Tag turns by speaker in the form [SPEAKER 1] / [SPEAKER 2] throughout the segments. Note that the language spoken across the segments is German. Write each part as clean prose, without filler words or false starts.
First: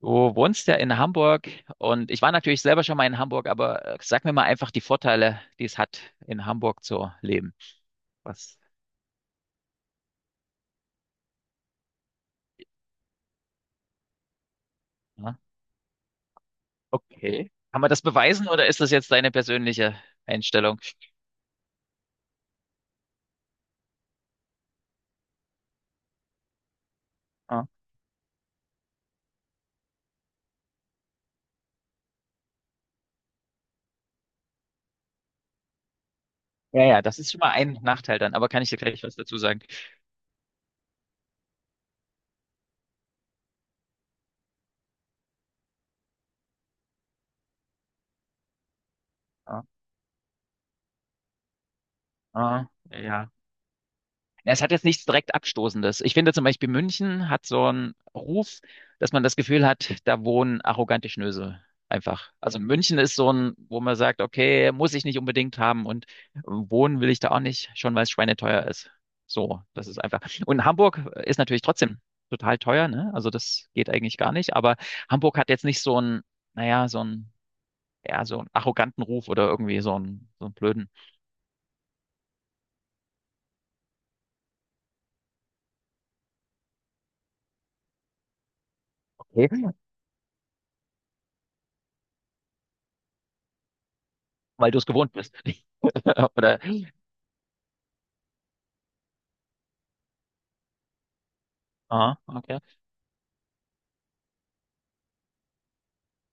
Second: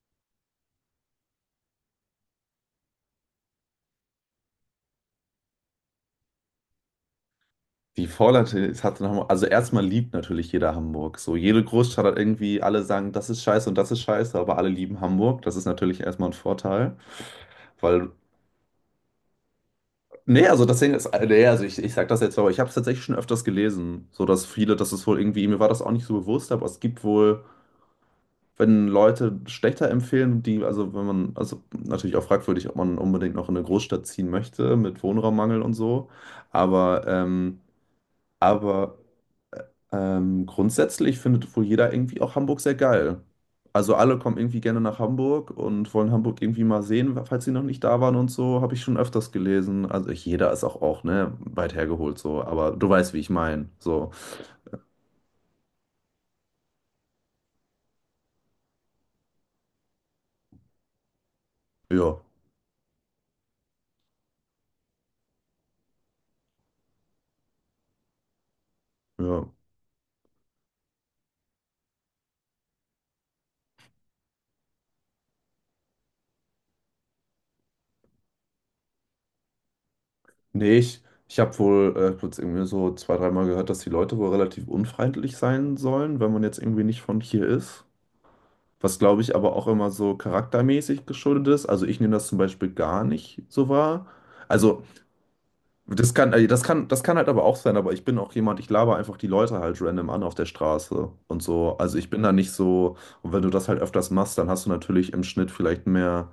[SPEAKER 1] Du wohnst ja in Hamburg und ich war natürlich selber schon mal in Hamburg, aber sag mir mal einfach die Vorteile, die es hat, in Hamburg zu leben.
[SPEAKER 2] Die Vorland
[SPEAKER 1] Was?
[SPEAKER 2] es hatte nochmal, also erstmal liebt natürlich jeder Hamburg. So, jede Großstadt hat irgendwie, alle sagen, das ist scheiße und das ist scheiße, aber alle lieben
[SPEAKER 1] Ja?
[SPEAKER 2] Hamburg. Das ist natürlich erstmal ein Vorteil,
[SPEAKER 1] Okay. Kann man das
[SPEAKER 2] weil,
[SPEAKER 1] beweisen oder ist das jetzt deine persönliche
[SPEAKER 2] nee, also das
[SPEAKER 1] Einstellung?
[SPEAKER 2] Ding ist, nee, also ich sag das jetzt, so, aber ich habe es tatsächlich schon öfters gelesen, so dass viele, das ist wohl irgendwie, mir war das auch nicht so bewusst, aber es gibt wohl,
[SPEAKER 1] Ja,
[SPEAKER 2] wenn Leute schlechter empfehlen, die, also wenn man, also natürlich auch fragwürdig, ob man unbedingt noch in eine Großstadt ziehen möchte mit Wohnraummangel und so,
[SPEAKER 1] ja, ja,
[SPEAKER 2] aber,
[SPEAKER 1] das ist schon mal
[SPEAKER 2] ähm,
[SPEAKER 1] ein Nachteil dann, aber kann ich dir
[SPEAKER 2] aber
[SPEAKER 1] gleich was dazu sagen?
[SPEAKER 2] Ähm, grundsätzlich findet wohl jeder irgendwie auch Hamburg sehr geil. Also alle kommen irgendwie gerne nach Hamburg und wollen Hamburg irgendwie mal sehen, falls sie noch nicht da waren und so, habe ich schon öfters
[SPEAKER 1] Ja,
[SPEAKER 2] gelesen. Also ich, jeder ist auch, ne, weit hergeholt so,
[SPEAKER 1] ja,
[SPEAKER 2] aber du weißt, wie ich
[SPEAKER 1] ja.
[SPEAKER 2] meine. So,
[SPEAKER 1] Ja, es hat jetzt nichts direkt Abstoßendes. Ich finde zum Beispiel, München hat so einen Ruf, dass man das Gefühl hat, da wohnen arrogante Schnösel.
[SPEAKER 2] ja,
[SPEAKER 1] Einfach. Also München ist so ein, wo man sagt, okay, muss ich nicht unbedingt haben und wohnen will ich da auch nicht, schon weil es schweineteuer ist.
[SPEAKER 2] ja.
[SPEAKER 1] So, das ist einfach. Und Hamburg ist natürlich trotzdem total teuer, ne? Also das geht eigentlich gar nicht, aber Hamburg hat jetzt nicht so einen, naja, so einen, ja, so einen arroganten Ruf oder irgendwie so einen
[SPEAKER 2] Nee,
[SPEAKER 1] blöden,
[SPEAKER 2] ich habe wohl kurz irgendwie so zwei, dreimal gehört, dass die Leute wohl relativ unfreundlich sein sollen, wenn man jetzt irgendwie nicht von hier ist. Was, glaube ich, aber
[SPEAKER 1] okay.
[SPEAKER 2] auch immer so charaktermäßig geschuldet ist. Also ich nehme das zum Beispiel gar nicht so wahr.
[SPEAKER 1] Weil du
[SPEAKER 2] Also,
[SPEAKER 1] es gewohnt bist.
[SPEAKER 2] Das kann, äh,
[SPEAKER 1] Oder,
[SPEAKER 2] das kann, das kann halt aber auch sein, aber ich bin auch jemand, ich laber einfach die Leute halt random an auf der Straße und so. Also ich
[SPEAKER 1] ah,
[SPEAKER 2] bin da nicht
[SPEAKER 1] okay.
[SPEAKER 2] so, und wenn du das halt öfters machst, dann hast du natürlich im Schnitt vielleicht mehr,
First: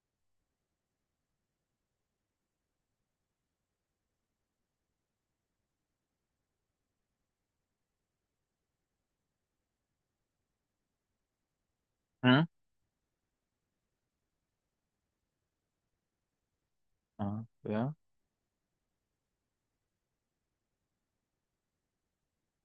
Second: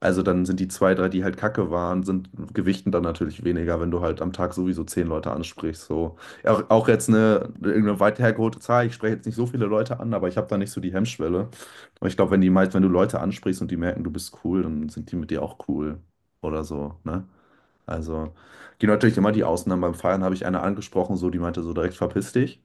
[SPEAKER 2] also dann sind die zwei, drei, die halt Kacke waren, sind gewichten dann natürlich weniger, wenn du halt am Tag sowieso 10 Leute ansprichst. So. Auch jetzt eine, irgendeine weit hergeholte Zahl, ich spreche jetzt nicht so viele Leute an, aber ich habe da nicht so die Hemmschwelle. Aber ich glaube, wenn
[SPEAKER 1] Hm?
[SPEAKER 2] die meist, wenn du Leute ansprichst und die merken, du bist cool, dann sind die mit dir auch cool oder so, ne?
[SPEAKER 1] Ah, ja.
[SPEAKER 2] Also, gibt natürlich immer die Ausnahmen. Beim Feiern habe ich eine angesprochen, so, die meinte so direkt, verpiss dich.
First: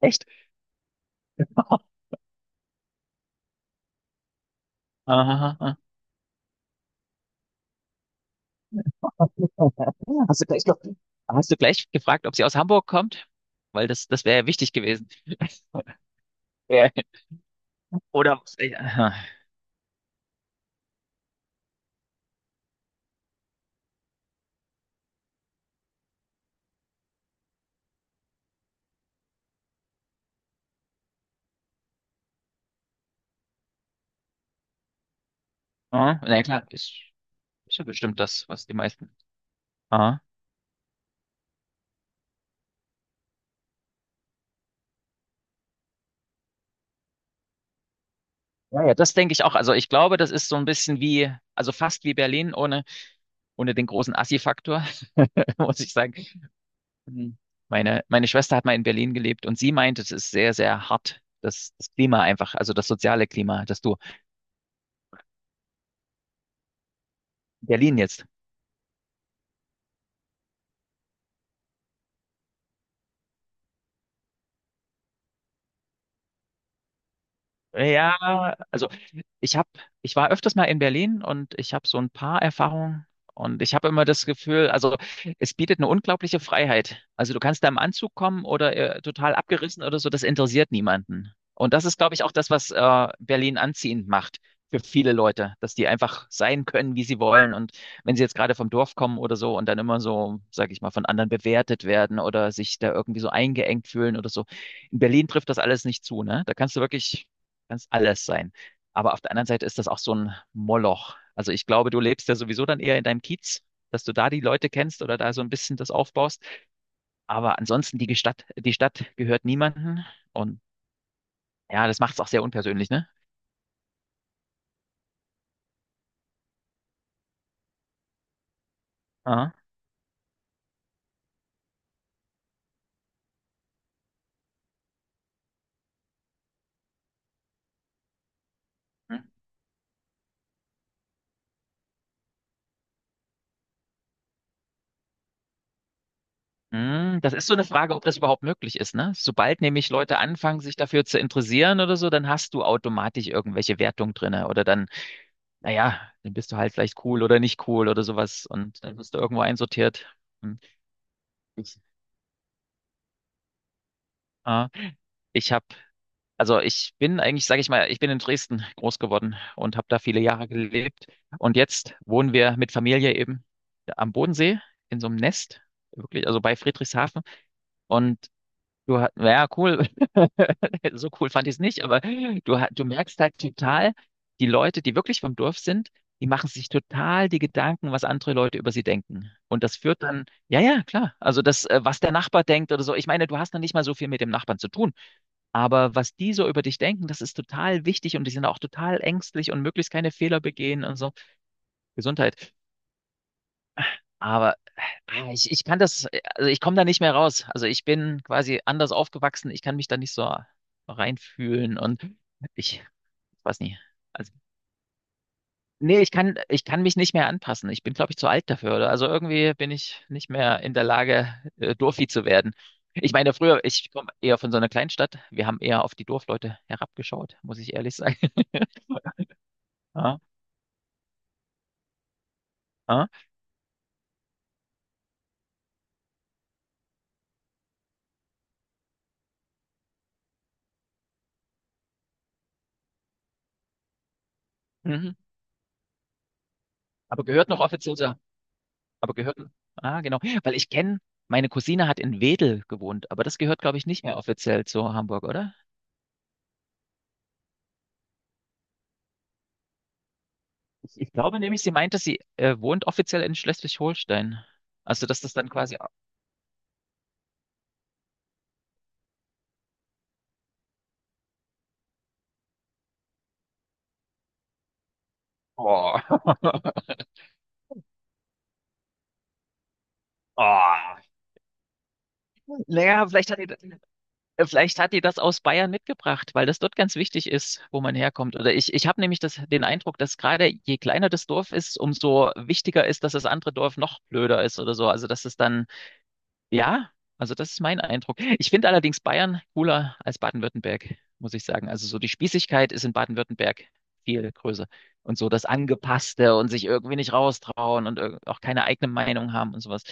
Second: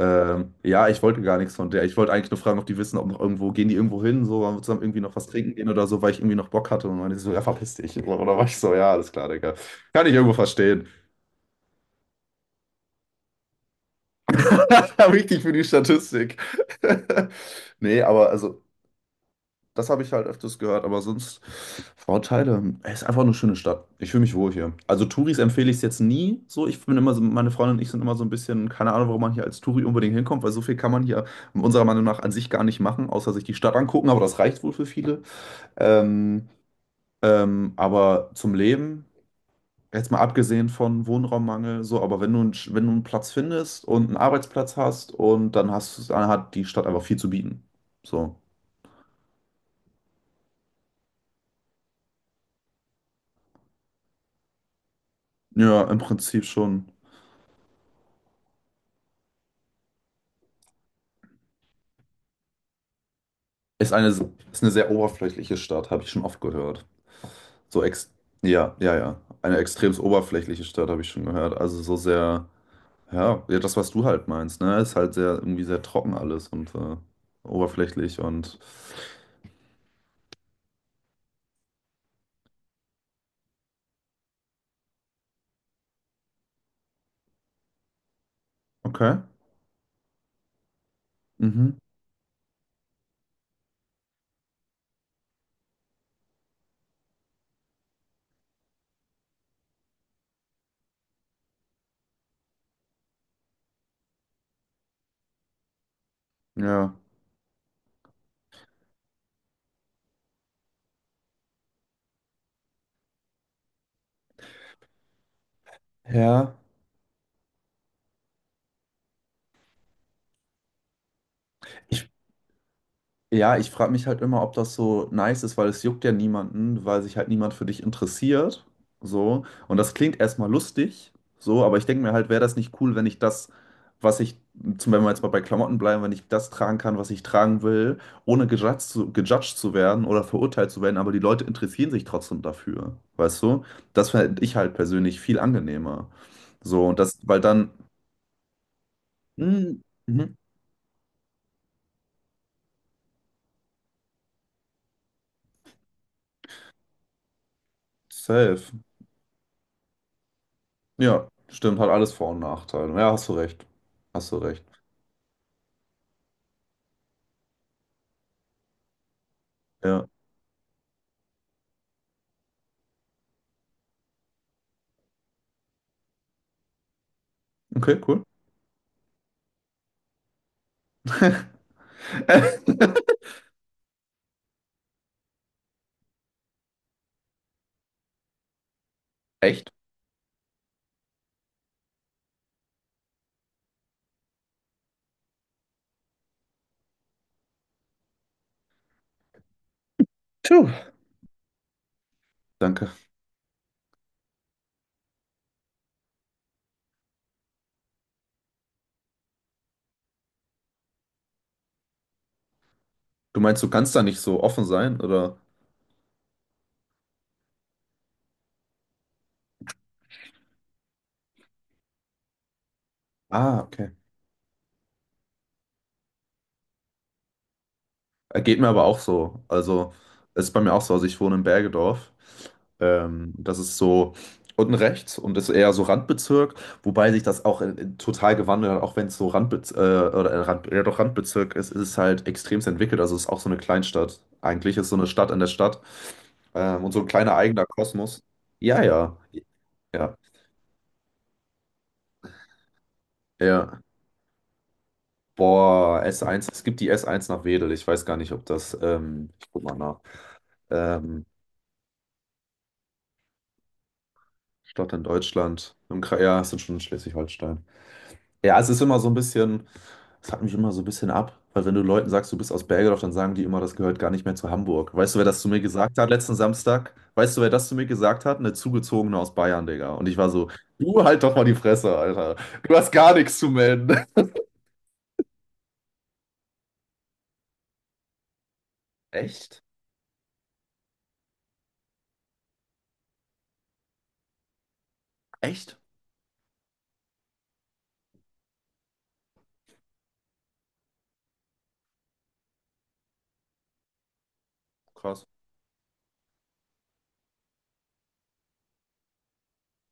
[SPEAKER 1] Echt?
[SPEAKER 2] Ja, ich wollte gar nichts von der. Ich wollte eigentlich nur fragen, ob die wissen, ob noch irgendwo, gehen die irgendwo hin, so, wollen wir zusammen irgendwie noch was trinken
[SPEAKER 1] Aha,
[SPEAKER 2] gehen
[SPEAKER 1] aha.
[SPEAKER 2] oder so, weil ich irgendwie noch Bock hatte. Und meinte sie so, ja, verpiss dich. Oder war ich so, ja, alles klar, Digga. Kann ich irgendwo
[SPEAKER 1] Hast du gleich noch,
[SPEAKER 2] verstehen.
[SPEAKER 1] hast du gleich gefragt, ob sie aus Hamburg kommt? Weil das, das wäre ja wichtig gewesen.
[SPEAKER 2] Wichtig für die Statistik.
[SPEAKER 1] Ja.
[SPEAKER 2] Nee, aber
[SPEAKER 1] Oder,
[SPEAKER 2] also,
[SPEAKER 1] ja,
[SPEAKER 2] das habe ich halt öfters gehört, aber sonst Vorteile. Es ist einfach eine schöne Stadt. Ich fühle mich wohl hier. Also Touris empfehle ich es jetzt nie so. Ich bin immer so, meine Freundin und ich sind immer so ein bisschen, keine Ahnung, warum man hier als Touri unbedingt hinkommt, weil so viel kann man hier unserer Meinung nach an sich gar nicht machen, außer sich die Stadt angucken, aber das reicht wohl für viele.
[SPEAKER 1] ah, na ja,
[SPEAKER 2] Ähm,
[SPEAKER 1] klar, ist, ist ja bestimmt
[SPEAKER 2] aber
[SPEAKER 1] das,
[SPEAKER 2] zum
[SPEAKER 1] was die
[SPEAKER 2] Leben,
[SPEAKER 1] meisten.
[SPEAKER 2] jetzt mal
[SPEAKER 1] Aha.
[SPEAKER 2] abgesehen von Wohnraummangel, so, aber wenn du, wenn du einen Platz findest und einen Arbeitsplatz hast und dann hat die Stadt einfach viel zu bieten. So.
[SPEAKER 1] Ja, ja, das denke ich auch. Also ich glaube, das ist so ein bisschen wie, also fast wie Berlin ohne, ohne den großen Assi-Faktor, muss
[SPEAKER 2] Ja,
[SPEAKER 1] ich
[SPEAKER 2] im
[SPEAKER 1] sagen.
[SPEAKER 2] Prinzip schon.
[SPEAKER 1] Mhm. Meine, meine Schwester hat mal in Berlin gelebt und sie meint, es ist sehr, sehr hart, das, das Klima einfach, also das soziale Klima, dass
[SPEAKER 2] Ist
[SPEAKER 1] du
[SPEAKER 2] eine, ist eine sehr oberflächliche Stadt, habe ich schon oft gehört.
[SPEAKER 1] in
[SPEAKER 2] So
[SPEAKER 1] Berlin
[SPEAKER 2] ex
[SPEAKER 1] jetzt.
[SPEAKER 2] ja, ja, ja. Eine extrem oberflächliche Stadt habe ich schon gehört. Also so sehr, ja, ja, das, was du halt meinst, ne? Ist halt sehr, irgendwie sehr trocken alles und
[SPEAKER 1] Ja,
[SPEAKER 2] oberflächlich und
[SPEAKER 1] also ich habe, ich war öfters mal in Berlin und ich habe so ein paar Erfahrungen und ich habe immer das Gefühl, also es bietet eine unglaubliche Freiheit. Also du kannst da im Anzug kommen oder
[SPEAKER 2] okay.
[SPEAKER 1] total abgerissen oder so, das interessiert niemanden. Und
[SPEAKER 2] Mhm.
[SPEAKER 1] das ist, glaube ich, auch das, was Berlin anziehend macht für viele Leute, dass die einfach sein können, wie sie wollen. Und wenn sie jetzt gerade vom Dorf kommen oder so und dann immer so, sage ich mal, von anderen bewertet werden oder sich da irgendwie so eingeengt fühlen oder so. In Berlin trifft das alles nicht zu, ne? Da kannst du
[SPEAKER 2] Ja.
[SPEAKER 1] wirklich, kannst alles sein. Aber auf der anderen Seite ist das auch so ein Moloch. Also ich glaube, du lebst ja sowieso dann eher in deinem Kiez, dass du da die Leute kennst oder da so ein bisschen das aufbaust.
[SPEAKER 2] Ja.
[SPEAKER 1] Aber ansonsten die Stadt gehört niemandem. Und ja, das
[SPEAKER 2] Ich,
[SPEAKER 1] macht es auch sehr unpersönlich, ne?
[SPEAKER 2] Ja, ich frage mich halt immer, ob das so nice ist, weil es juckt ja niemanden, weil sich halt niemand für dich interessiert. So.
[SPEAKER 1] Aha.
[SPEAKER 2] Und das klingt erstmal lustig, so, aber ich denke mir halt, wäre das nicht cool, wenn ich das, was ich, zum Beispiel, wenn wir jetzt mal bei Klamotten bleiben, wenn ich das tragen kann, was ich tragen will, ohne gejudged zu werden oder verurteilt zu werden, aber die Leute interessieren sich trotzdem dafür. Weißt du? Das fände ich halt persönlich viel angenehmer. So, und das,
[SPEAKER 1] Hm, das
[SPEAKER 2] weil
[SPEAKER 1] ist so eine
[SPEAKER 2] dann,
[SPEAKER 1] Frage, ob das überhaupt möglich ist, ne? Sobald
[SPEAKER 2] mh,
[SPEAKER 1] nämlich Leute
[SPEAKER 2] mh,
[SPEAKER 1] anfangen, sich dafür zu interessieren oder so, dann hast du automatisch irgendwelche Wertungen drinne oder dann, naja, dann bist du halt vielleicht cool oder nicht cool oder sowas
[SPEAKER 2] safe.
[SPEAKER 1] und dann wirst du irgendwo einsortiert. Hm.
[SPEAKER 2] Ja,
[SPEAKER 1] Ich,
[SPEAKER 2] stimmt, hat alles Vor- und Nachteile. Ja, hast du recht. Hast du recht.
[SPEAKER 1] ah, ich habe. Also ich bin eigentlich, sage ich mal, ich bin in Dresden groß geworden und habe da
[SPEAKER 2] Ja,
[SPEAKER 1] viele Jahre gelebt. Und jetzt wohnen wir mit Familie eben am Bodensee in so einem Nest, wirklich, also bei Friedrichshafen.
[SPEAKER 2] okay,
[SPEAKER 1] Und
[SPEAKER 2] cool.
[SPEAKER 1] du hast, ja, cool, so cool fand ich es nicht, aber du, du merkst halt total, die Leute, die wirklich vom Dorf sind, die machen sich total die Gedanken, was andere Leute über sie denken. Und
[SPEAKER 2] Echt?
[SPEAKER 1] das führt dann, ja, ja, klar. Also das, was der Nachbar denkt oder so. Ich meine, du hast dann nicht mal so viel mit dem Nachbarn zu tun. Aber was die so über dich denken, das ist total wichtig und die sind auch total ängstlich und möglichst keine Fehler
[SPEAKER 2] Puh,
[SPEAKER 1] begehen und so. Gesundheit.
[SPEAKER 2] danke.
[SPEAKER 1] Aber ich, ich kann das, also ich komme da nicht mehr raus. Also ich bin quasi anders aufgewachsen. Ich kann mich da nicht so reinfühlen und ich
[SPEAKER 2] Du
[SPEAKER 1] weiß
[SPEAKER 2] meinst, du
[SPEAKER 1] nicht.
[SPEAKER 2] kannst da nicht
[SPEAKER 1] Also,
[SPEAKER 2] so offen sein, oder?
[SPEAKER 1] nee, ich kann mich nicht mehr anpassen. Ich bin, glaube ich, zu alt dafür. Oder? Also irgendwie bin ich nicht mehr in der Lage, Dorfi zu werden. Ich meine,
[SPEAKER 2] Ah,
[SPEAKER 1] früher,
[SPEAKER 2] okay.
[SPEAKER 1] ich komme eher von so einer Kleinstadt. Wir haben eher auf die Dorfleute herabgeschaut, muss ich ehrlich sagen.
[SPEAKER 2] Geht mir aber auch so. Also, es ist bei mir auch so. Also, ich wohne in Bergedorf.
[SPEAKER 1] Ah,
[SPEAKER 2] Das ist so unten rechts und ist eher so Randbezirk, wobei sich das auch total gewandelt hat, auch wenn es so Randbez oder Rand ja, doch Randbezirk ist, ist es halt extremst entwickelt. Also, es ist auch so eine Kleinstadt. Eigentlich ist so eine
[SPEAKER 1] mhm.
[SPEAKER 2] Stadt in der Stadt, und so ein
[SPEAKER 1] Aber
[SPEAKER 2] kleiner
[SPEAKER 1] gehört noch
[SPEAKER 2] eigener
[SPEAKER 1] offiziell zur,
[SPEAKER 2] Kosmos. Ja,
[SPEAKER 1] aber
[SPEAKER 2] ja.
[SPEAKER 1] gehört, ah,
[SPEAKER 2] Ja,
[SPEAKER 1] genau, weil ich kenne, meine Cousine hat in Wedel gewohnt, aber das gehört, glaube
[SPEAKER 2] ja.
[SPEAKER 1] ich, nicht mehr offiziell zu Hamburg, oder?
[SPEAKER 2] Boah, S1, es gibt die S1 nach Wedel. Ich weiß gar nicht, ob das, ich guck mal nach.
[SPEAKER 1] Ich
[SPEAKER 2] Ähm,
[SPEAKER 1] glaube nämlich, sie meinte, sie wohnt offiziell in Schleswig-Holstein.
[SPEAKER 2] Ich glaube, in
[SPEAKER 1] Also, dass das dann
[SPEAKER 2] Deutschland,
[SPEAKER 1] quasi,
[SPEAKER 2] im Kra ja, es sind schon in Schleswig-Holstein. Ja, es ist immer so ein bisschen, es hat mich immer so ein bisschen ab, weil wenn du Leuten sagst, du bist aus Bergedorf, dann sagen die immer, das gehört gar nicht mehr zu Hamburg. Weißt du, wer das zu mir gesagt
[SPEAKER 1] oh.
[SPEAKER 2] hat letzten Samstag? Weißt du, wer das zu mir gesagt hat? Eine Zugezogene aus Bayern, Digga. Und ich war so,
[SPEAKER 1] Oh.
[SPEAKER 2] du halt doch mal die Fresse, Alter. Du hast
[SPEAKER 1] Naja,
[SPEAKER 2] gar nichts zu melden.
[SPEAKER 1] vielleicht hat die das aus Bayern mitgebracht, weil das dort ganz wichtig ist, wo man herkommt. Oder ich habe nämlich das,
[SPEAKER 2] Echt?
[SPEAKER 1] den Eindruck, dass gerade je kleiner das Dorf ist, umso wichtiger ist, dass das andere Dorf noch blöder ist oder so. Also, dass es dann.
[SPEAKER 2] Echt?
[SPEAKER 1] Ja, also das ist mein Eindruck. Ich finde allerdings Bayern cooler als Baden-Württemberg, muss ich sagen. Also so die Spießigkeit ist in Baden-Württemberg viel größer. Und
[SPEAKER 2] Krass.
[SPEAKER 1] so das Angepasste und sich irgendwie nicht raustrauen und auch keine eigene Meinung haben und sowas.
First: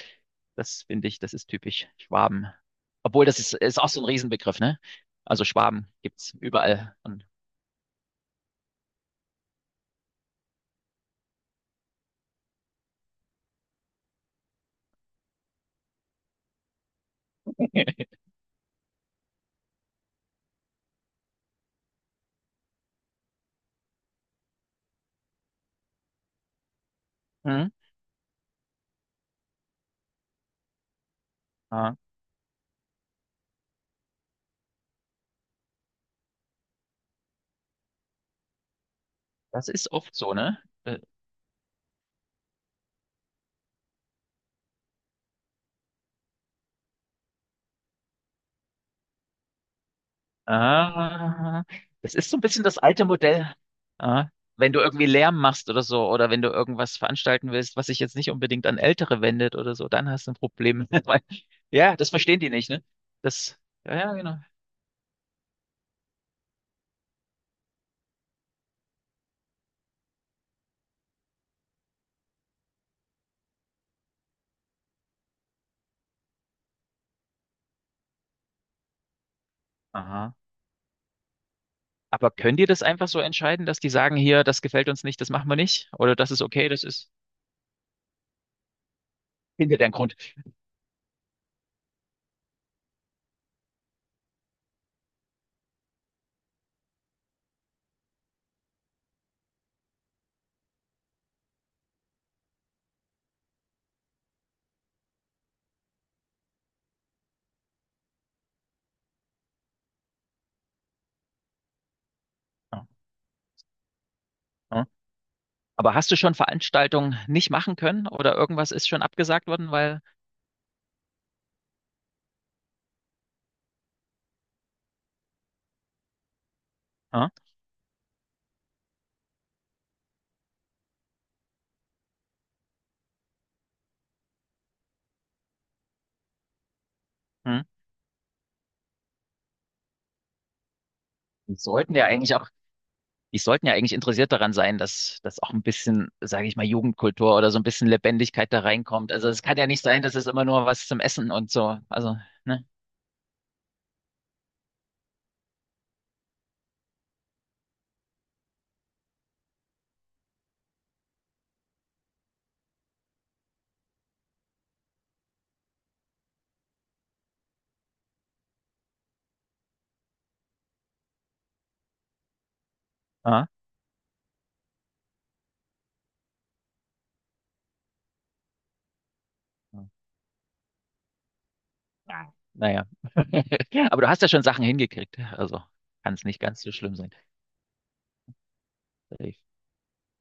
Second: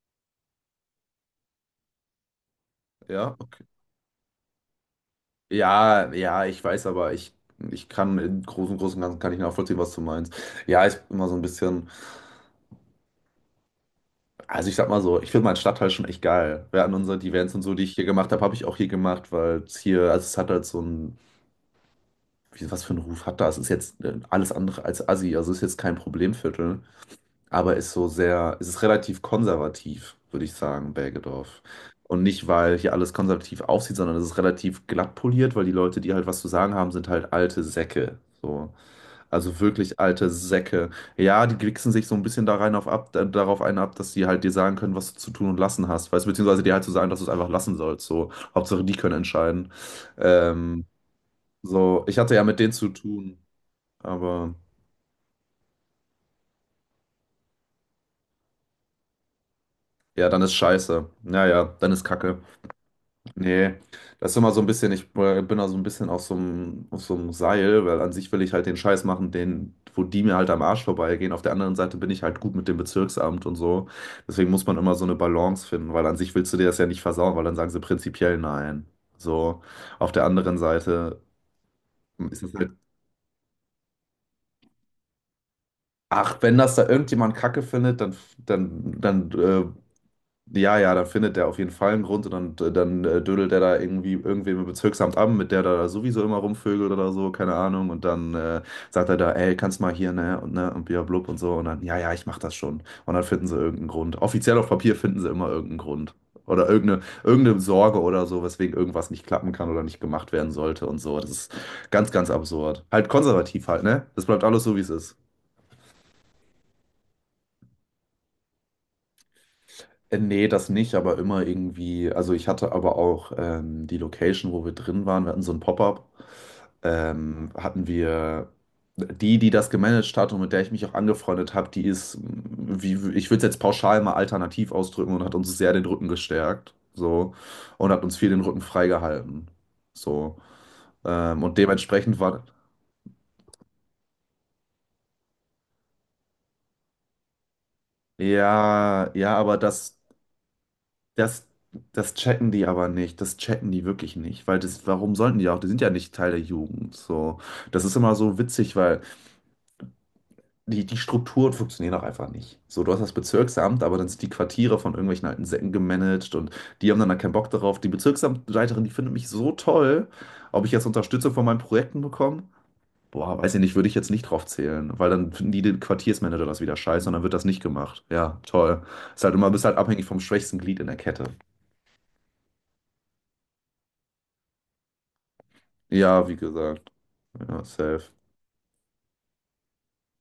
[SPEAKER 1] Das finde ich, das ist typisch Schwaben. Obwohl
[SPEAKER 2] Ja,
[SPEAKER 1] das ist,
[SPEAKER 2] okay.
[SPEAKER 1] ist auch so ein Riesenbegriff, ne? Also Schwaben
[SPEAKER 2] Ja,
[SPEAKER 1] gibt's
[SPEAKER 2] ja, ich weiß,
[SPEAKER 1] überall.
[SPEAKER 2] aber
[SPEAKER 1] Und,
[SPEAKER 2] ich kann im Großen und Ganzen kann ich nachvollziehen, was du meinst. Ja, ich bin immer so ein bisschen. Also ich sag mal so, ich finde meinen Stadtteil schon echt geil. Während unserer die Events und so, die ich hier gemacht habe, habe ich auch hier gemacht, weil es hier, also es hat halt so ein, wie, was für einen Ruf hat das? Es ist jetzt alles andere als Assi, also es ist jetzt kein Problemviertel,
[SPEAKER 1] mhm,
[SPEAKER 2] aber ist so sehr, es ist relativ konservativ, würde ich sagen, Bergedorf.
[SPEAKER 1] ja,
[SPEAKER 2] Und nicht, weil hier alles konservativ aussieht, sondern es ist relativ glatt poliert, weil die Leute, die halt was zu sagen haben, sind halt alte Säcke. So. Also
[SPEAKER 1] das ist
[SPEAKER 2] wirklich
[SPEAKER 1] oft
[SPEAKER 2] alte
[SPEAKER 1] so, ne?
[SPEAKER 2] Säcke.
[SPEAKER 1] Äh,
[SPEAKER 2] Ja, die wichsen sich so ein bisschen da rein auf ab, darauf einen ab, dass die halt dir sagen können, was du zu tun und lassen hast. Weißt, du, beziehungsweise dir halt zu sagen, dass du es einfach lassen sollst. So, Hauptsache die können entscheiden. Ähm,
[SPEAKER 1] ah,
[SPEAKER 2] so,
[SPEAKER 1] das
[SPEAKER 2] ich
[SPEAKER 1] ist
[SPEAKER 2] hatte
[SPEAKER 1] so ein
[SPEAKER 2] ja mit
[SPEAKER 1] bisschen
[SPEAKER 2] denen
[SPEAKER 1] das
[SPEAKER 2] zu
[SPEAKER 1] alte
[SPEAKER 2] tun,
[SPEAKER 1] Modell. Ah,
[SPEAKER 2] aber
[SPEAKER 1] wenn du irgendwie Lärm machst oder so, oder wenn du irgendwas veranstalten willst, was sich jetzt nicht unbedingt an Ältere wendet oder so, dann hast
[SPEAKER 2] ja,
[SPEAKER 1] du ein
[SPEAKER 2] dann ist
[SPEAKER 1] Problem.
[SPEAKER 2] scheiße.
[SPEAKER 1] Weil,
[SPEAKER 2] Naja, dann
[SPEAKER 1] ja,
[SPEAKER 2] ist
[SPEAKER 1] das
[SPEAKER 2] Kacke.
[SPEAKER 1] verstehen die nicht, ne? Das,
[SPEAKER 2] Nee,
[SPEAKER 1] ja, ja,
[SPEAKER 2] das ist
[SPEAKER 1] genau.
[SPEAKER 2] immer so ein bisschen, ich bin da so ein bisschen auf so einem Seil, weil an sich will ich halt den Scheiß machen, den, wo die mir halt am Arsch vorbeigehen. Auf der anderen Seite bin ich halt gut mit dem Bezirksamt und so. Deswegen muss man immer so eine Balance finden, weil an sich willst du dir das ja nicht versauen, weil dann sagen sie prinzipiell nein. So, auf der
[SPEAKER 1] Aha.
[SPEAKER 2] anderen Seite
[SPEAKER 1] Aber
[SPEAKER 2] ist es
[SPEAKER 1] können die
[SPEAKER 2] halt,
[SPEAKER 1] das einfach so entscheiden, dass die sagen, hier, das gefällt uns nicht, das machen wir nicht? Oder das
[SPEAKER 2] ach,
[SPEAKER 1] ist
[SPEAKER 2] wenn
[SPEAKER 1] okay,
[SPEAKER 2] das
[SPEAKER 1] das
[SPEAKER 2] da
[SPEAKER 1] ist
[SPEAKER 2] irgendjemand Kacke findet, dann
[SPEAKER 1] hinter deren Grund.
[SPEAKER 2] ja, ja, dann findet der auf jeden Fall einen Grund und dann dödelt der da irgendwie irgendwem im Bezirksamt an, mit der da sowieso immer rumvögelt oder so, keine Ahnung. Und dann sagt er da, ey, kannst mal hier, ne, und ne, und bia blub und so. Und dann, ja, ja, ich mach das schon. Und dann finden sie irgendeinen Grund. Offiziell auf Papier finden sie immer irgendeinen Grund. Oder irgendeine Sorge oder so, weswegen irgendwas nicht klappen kann oder nicht gemacht werden sollte und so. Das ist ganz, ganz absurd.
[SPEAKER 1] Ja,
[SPEAKER 2] Halt konservativ halt, ne? Das bleibt alles so, wie
[SPEAKER 1] ja.
[SPEAKER 2] es ist.
[SPEAKER 1] Aber hast du schon Veranstaltungen nicht machen können oder irgendwas ist schon abgesagt worden, weil,
[SPEAKER 2] Nee, das nicht, aber immer irgendwie. Also ich hatte aber auch die Location, wo wir drin waren. Wir hatten so ein Pop-up.
[SPEAKER 1] ja,
[SPEAKER 2] Hatten wir die, die das gemanagt hat und mit der ich mich auch angefreundet habe, die ist, wie, ich würde es jetzt pauschal mal alternativ ausdrücken und hat uns sehr den Rücken gestärkt. So.
[SPEAKER 1] hm.
[SPEAKER 2] Und hat uns viel den Rücken freigehalten. So.
[SPEAKER 1] Die
[SPEAKER 2] Und
[SPEAKER 1] sollten ja
[SPEAKER 2] dementsprechend
[SPEAKER 1] eigentlich
[SPEAKER 2] war.
[SPEAKER 1] auch die sollten ja eigentlich interessiert daran sein, dass, dass auch ein bisschen, sage ich mal, Jugendkultur oder so ein bisschen Lebendigkeit da reinkommt.
[SPEAKER 2] Ja,
[SPEAKER 1] Also
[SPEAKER 2] ja,
[SPEAKER 1] es kann
[SPEAKER 2] aber
[SPEAKER 1] ja nicht
[SPEAKER 2] das.
[SPEAKER 1] sein, dass es immer nur was zum Essen
[SPEAKER 2] Das,
[SPEAKER 1] und so.
[SPEAKER 2] das
[SPEAKER 1] Also,
[SPEAKER 2] checken
[SPEAKER 1] ne?
[SPEAKER 2] die aber nicht, das checken die wirklich nicht, weil das, warum sollten die auch? Die sind ja nicht Teil der Jugend, so. Das ist immer so witzig, weil die Strukturen funktionieren auch einfach nicht. So, du hast das Bezirksamt, aber dann sind die Quartiere von irgendwelchen alten Säcken gemanagt und die haben dann da keinen Bock darauf. Die Bezirksamtleiterin, die findet mich so toll, ob ich jetzt Unterstützung von meinen Projekten bekomme? Boah,
[SPEAKER 1] Aha.
[SPEAKER 2] weiß ich nicht, würde ich jetzt nicht drauf zählen, weil dann finden die den Quartiersmanager das wieder scheiße und dann wird das nicht gemacht. Ja, toll. Ist halt immer, bist halt abhängig vom schwächsten Glied in der Kette.
[SPEAKER 1] Ja. Naja. Aber du hast ja schon Sachen hingekriegt. Also kann es
[SPEAKER 2] Ja, wie
[SPEAKER 1] nicht ganz so
[SPEAKER 2] gesagt.
[SPEAKER 1] schlimm sein.
[SPEAKER 2] Ja, safe.